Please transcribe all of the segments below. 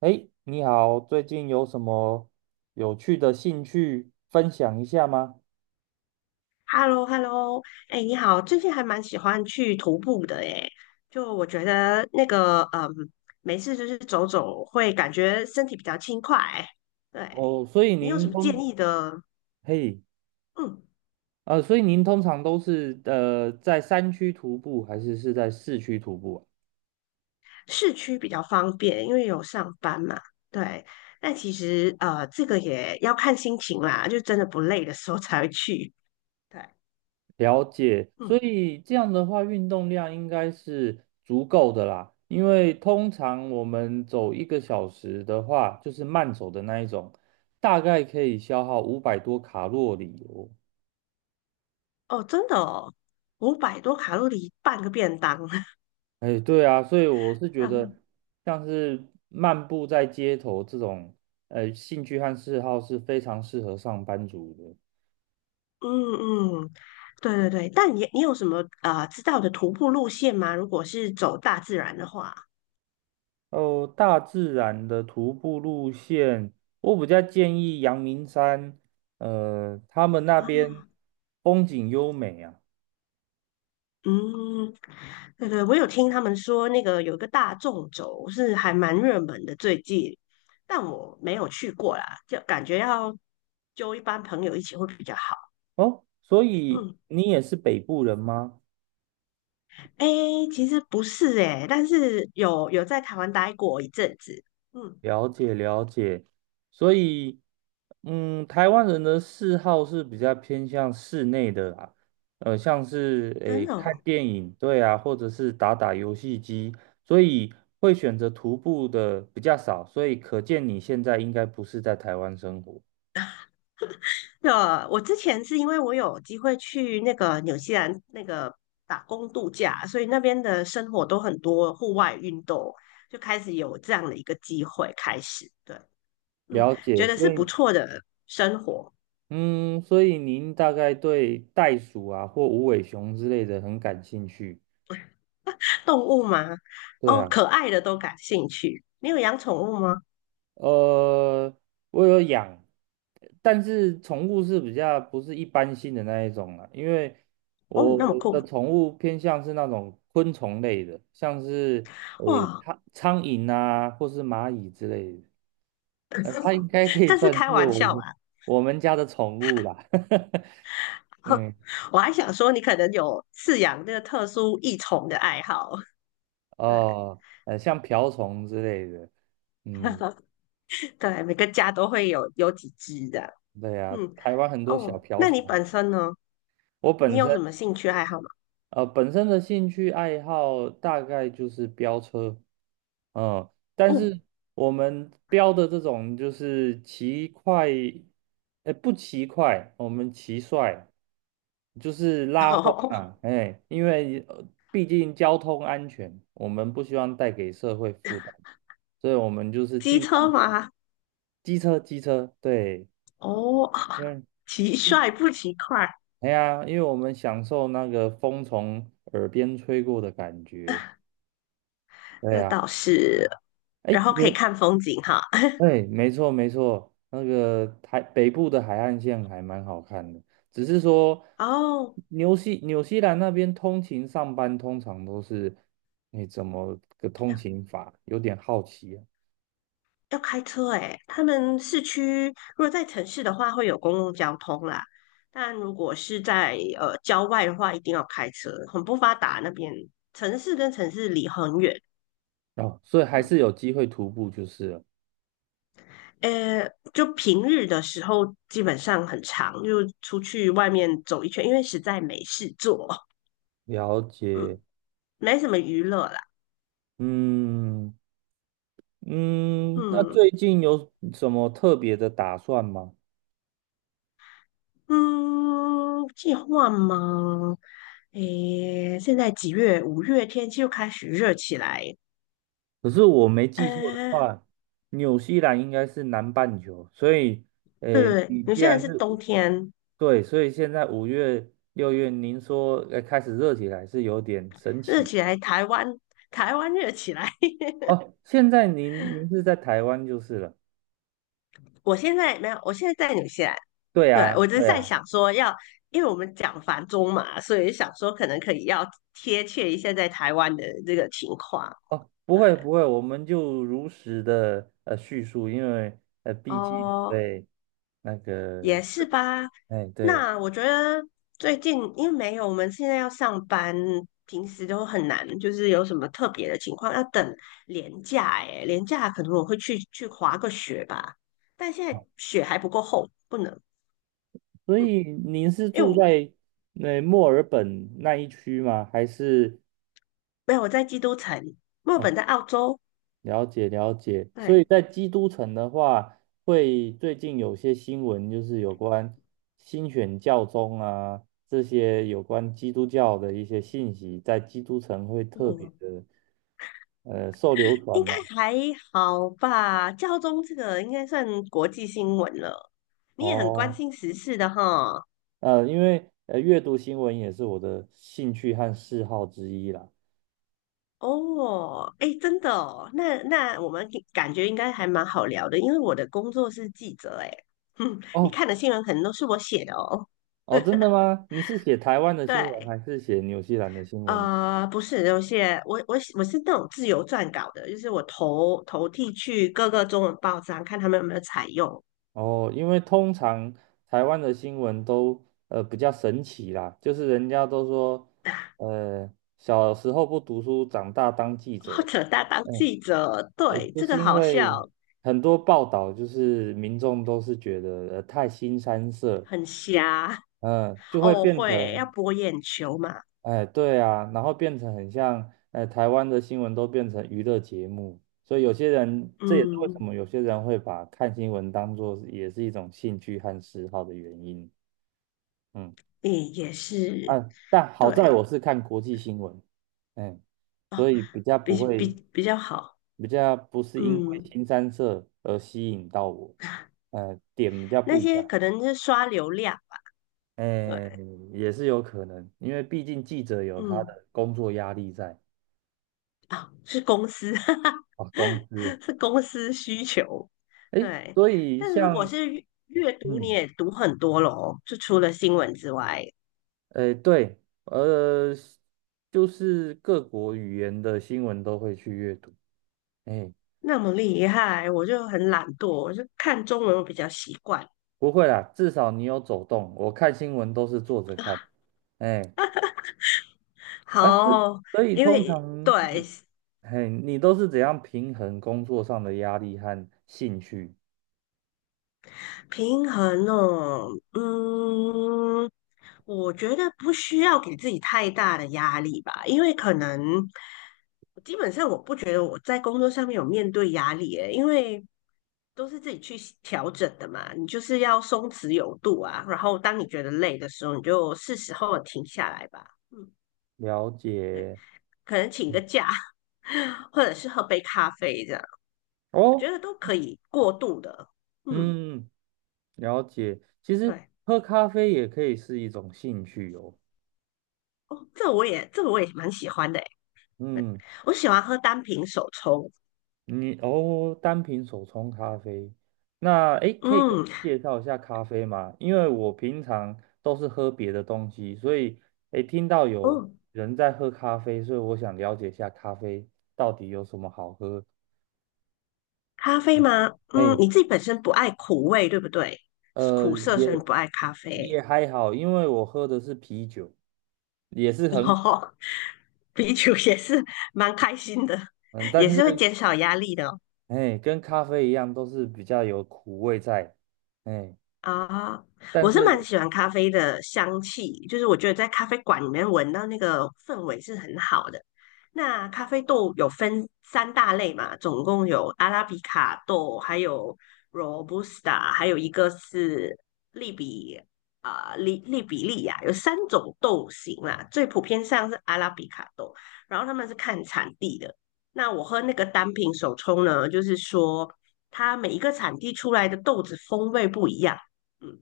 哎，你好，最近有什么有趣的兴趣分享一下吗？h e l l o h e l l o 哎，你好，最近还蛮喜欢去徒步的哎，就我觉得那个，没事就是走走，会感觉身体比较轻快。对，哦，所以你有什您么建通，议的？嘿，嗯，所以您通常都是在山区徒步，还是是在市区徒步啊？市区比较方便，因为有上班嘛。对，但其实这个也要看心情啦，就真的不累的时候才会去。对，了解，所嗯，以这样的话，运动量应该是足够的啦。因为通常我们走一个小时的话，就是慢走的那一种，大概可以消耗五百多卡路里哦。哦，真的哦，500多卡路里半个便当，哎，对啊，所以我是觉得，像是漫步在街头这种，兴趣和嗜好是非常适合上班族的。嗯嗯，对对对，但你有什么知道的徒步路线吗？如果是走大自然的话哦，大自然的徒步路线，我比较建议阳明山，他们那边啊，风景优美啊。嗯，对对，我有听他们说那个有一个大纵走是还蛮热门的最近，但我没有去过啦，就感觉要揪一班朋友一起会比较好。哦，所以嗯，你也是北部人吗？诶，其实不是诶，但是有在台湾待过一阵子，嗯，了解了解，所以，嗯，台湾人的嗜好是比较偏向室内的啦，像是真诶的看哦。电影，对啊，或者是打打游戏机，所以会选择徒步的比较少，所以可见你现在应该不是在台湾生活。的，我之前是因为我有机会去那个纽西兰那个打工度假，所以那边的生活都很多户外运动，就开始有这样的一个机会开始。对，嗯，了解，觉得是所不以，错的生活。嗯，所以您大概对袋鼠啊或无尾熊之类的很感兴趣，动物吗？对哦，啊。可爱的都感兴趣。你有养宠物吗？呃，我有养，但是宠物是比较不是一般性的那一种啦，因为哦，你我那么酷的宠物偏向是那种昆虫类的，像是诶哇！苍蝇啊，或是蚂蚁之类的，它应该可以这是算开是玩我笑们啦，家的宠物啦，哼，嗯，我还想说你可能有饲养这个特殊异宠的爱好。对哦，像瓢虫之类的，嗯，对，每个家都会有几只的。对啊，嗯，台湾很多小哦，瓢那你虫。本身呢？我你本有身什么兴趣爱好吗？本身的兴趣爱好大概就是飙车，嗯，但哦，是我们飙的这种就是骑快。哎，不骑快，我们骑帅，就是 拉风哦，啊。哎，因为毕竟交通安全，我们不希望带给社会负担，所以我们就是机尽车量吗？机车，对，哦，嗯，骑为机帅不骑快，哎呀，因为我们享受那个风从耳边吹过的感觉，对这呀。倒是。然哎，后可以有。看风景哈。哎，没错没错，那个海北部的海岸线还蛮好看的，只是说 哦，纽西兰那边通勤上班通常都是，你怎么个通要勤法？有点好奇啊。要开车诶，他们市区如果在城市的话，会有公共交通啦。但如果是在郊外的话，一定要开车，很不发达那边，城市跟城市离很远。哦，所以还嗯是有机会徒步就是了。就平日的时候基本上很长，就出去外面走一圈，因为实在没事做，了解，嗯，没什么娱乐啦，嗯嗯，那嗯最近有什么特别的打算吗？嗯，计划吗？诶，现在几月？5月天气又开始热起来，可是我没记错的呃，话，纽西兰应该是南半球，所以，对，你你既现在然是是冬天，对，所以现在五月、六月，您说开始热起来是有点神热奇。起来，台湾热起来，哦。现在您是在台湾就是了。我现在没有，我现在在纽西兰。对对，啊，我就是对在啊。想说要，因为我们讲繁中嘛，所以想说可能可以要贴切一下在台湾的这个情况。哦，不对，会不会，我们就如实的叙述，因为毕竟哦，对那也个是吧。哎对。那我觉得最近因为没有，我们现在要上班，平时都很难，就是有什么特别的情况要等年假。诶，年假可能我会去滑个雪吧，但现在哦，雪还不够厚，不能。所嗯，以您是因为住我在那墨尔本那一区吗？还是？没有我在基督城，墨尔哦，本在澳洲。了解了解，所对。以在基督城的话，会最近有些新闻就是有关新选教宗啊，这些有关基督教的一些信息，在基督城会特别嗯，的受流传应该嘛。还好吧？教宗这个应该算国际新闻了，你也很关哦，心时事的哈。因为阅读新闻也是我的兴趣和嗜好之一啦。哦，哎，真的哦，那我们感觉应该还蛮好聊的，因为我的工作是记者，哎，哼，你哦，看的新闻可能都是我写的哦。哦，真的吗？你是写台湾的新闻对，还是写纽西兰的新闻？不是，有些我是那种自由撰稿的，就是我投递去各个中文报章，看他们有没有采用，哦，因为通常台湾的新闻都比较神奇啦，就是人家都说，呃，小时候不读书，长大当记或者，者他当嗯，记者。诶，对，就这个是因好为笑，很多报道就是民众都是觉得太腥膻色，很瞎。嗯，就会哦，变会要成，博眼球嘛，哎，对啊，然后变成很像，台湾的新闻都变成娱乐节目，所以有些人这也是为什嗯，么有些人会把看新闻当做也是一种兴趣和嗜好的原因。嗯也是啊，但好在对我是看国际新闻，嗯，所哦，以比较不会，比较好，比较不是因为嗯，新三色而吸引到我，点比较那不一些样，可能是刷流量，哎，对，也是有可能，因为毕竟记者有他嗯，的工作压力在啊，是公司，哈哈啊，工资，是公司需求，哎，对，所以但是如果像，是阅读，你嗯，也读很多咯，就除了新闻之外，哎，对，呃，就是各国语言的新闻都会去阅读，哎，那么厉害，我就很懒惰，我就看中文我比较习惯。不会啦，至少你有走动。我看新闻都是坐着看，哎，啊是 好，所以因通为常，对嘿，你都是怎样平衡工作上的压力和兴趣？平衡哦，嗯，我觉得不需要给自己太大的压力吧，因为可能基本上我不觉得我在工作上面有面对压力诶，因为都是自己去调整的嘛。你就是要松弛有度啊，然后当你觉得累的时候，你就是时候停下来吧。嗯，了对，解可能请个假，或者是喝杯咖啡这样，我觉哦，得都可以过度的。嗯，嗯，了解。其实对，喝咖啡也可以是一种兴趣哦，哦，这我也蛮喜欢的。对嗯。我喜欢喝单品手冲。你哦，单品手冲咖啡，那诶，可以跟我嗯，介绍一下咖啡吗？因为我平常都是喝别的东西，所以诶，听到有哦，人在喝咖啡，所以我想了解一下咖啡到底有什么好喝。咖啡吗？嗯，嘿，你自己本身不爱苦味，对不对？苦涩，所以也你不爱咖也啡。还好，因为我喝的是啤酒，也是 然很啤酒也是蛮开心的，嗯，也但是会是减少压力的哦哎，跟咖啡一样，都是比较有苦味在，哎，啊，但我是是蛮喜欢咖啡的香气，就是我觉得在咖啡馆里面闻到那个氛围是很好的。那咖啡豆有分三大类嘛，总共有阿拉比卡豆，还有 Robusta,还有一个是利比利比利亚，有三种豆型啦。最普遍上是阿拉比卡豆，然后他们是看产地的。那我喝那个单品手冲呢，就是说它每一个产地出来的豆子风味不一样。嗯，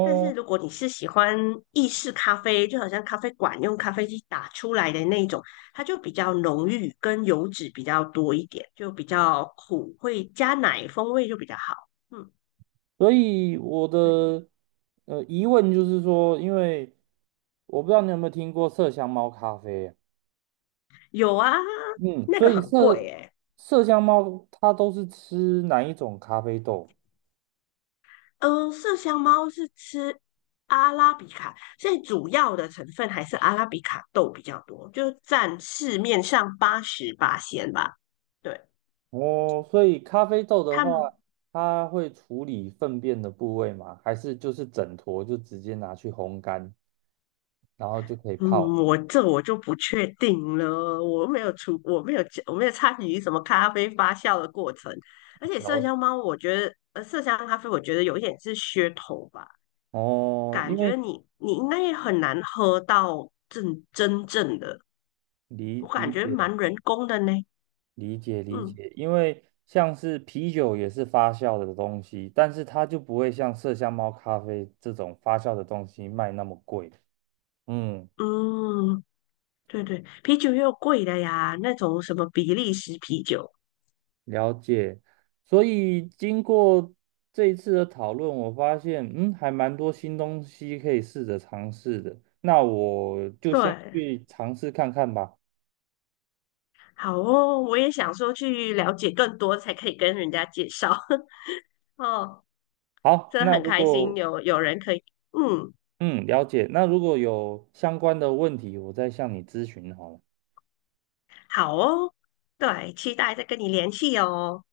但是如果你是喜欢意式咖啡，就好像咖啡馆用咖啡机打出来的那一种，它就比较浓郁，跟油脂比较多一点，就比较苦，会加奶，风味就比较好。嗯，所以我对，的疑问就是说，因为我不知道你有没有听过麝香猫咖啡啊，有啊，嗯，那所个以很贵诶。麝香猫它都是吃哪一种咖啡豆？嗯，麝香猫是吃阿拉比卡，所以主要的成分还是阿拉比卡豆比较多，就占市面上88仙吧。对，哦，所以咖啡豆的他话，们它会处理粪便的部位吗？还是就是整坨就直接拿去烘干，然后就可以嗯，泡？我就不确定了，我没有出，我没有加，我没有参与什么咖啡发酵的过程，而且然麝后香猫，我觉得，麝香咖啡，我觉得有一点是噱头吧，哦，因感觉为你应该也很难喝到真正的，我感理觉解。蛮人工的呢，理解理嗯解，因为像是啤酒也是发酵的东西，但是它就不会像麝香猫咖啡这种发酵的东西卖那么贵。嗯，嗯，对对，啤酒又贵的呀，那种什么比利时啤酒，了解。所以经过这一次的讨论，我发现嗯，还蛮多新东西可以试着尝试的。那我就先对，去尝试看看吧。好哦，我也想说去了解更多，才可以跟人家介绍，哦。好，真的那很如开心果有人可以，嗯，嗯了解，那如果有相关的问题，我再向你咨询好了。好哦，对，期待再跟你联系哦。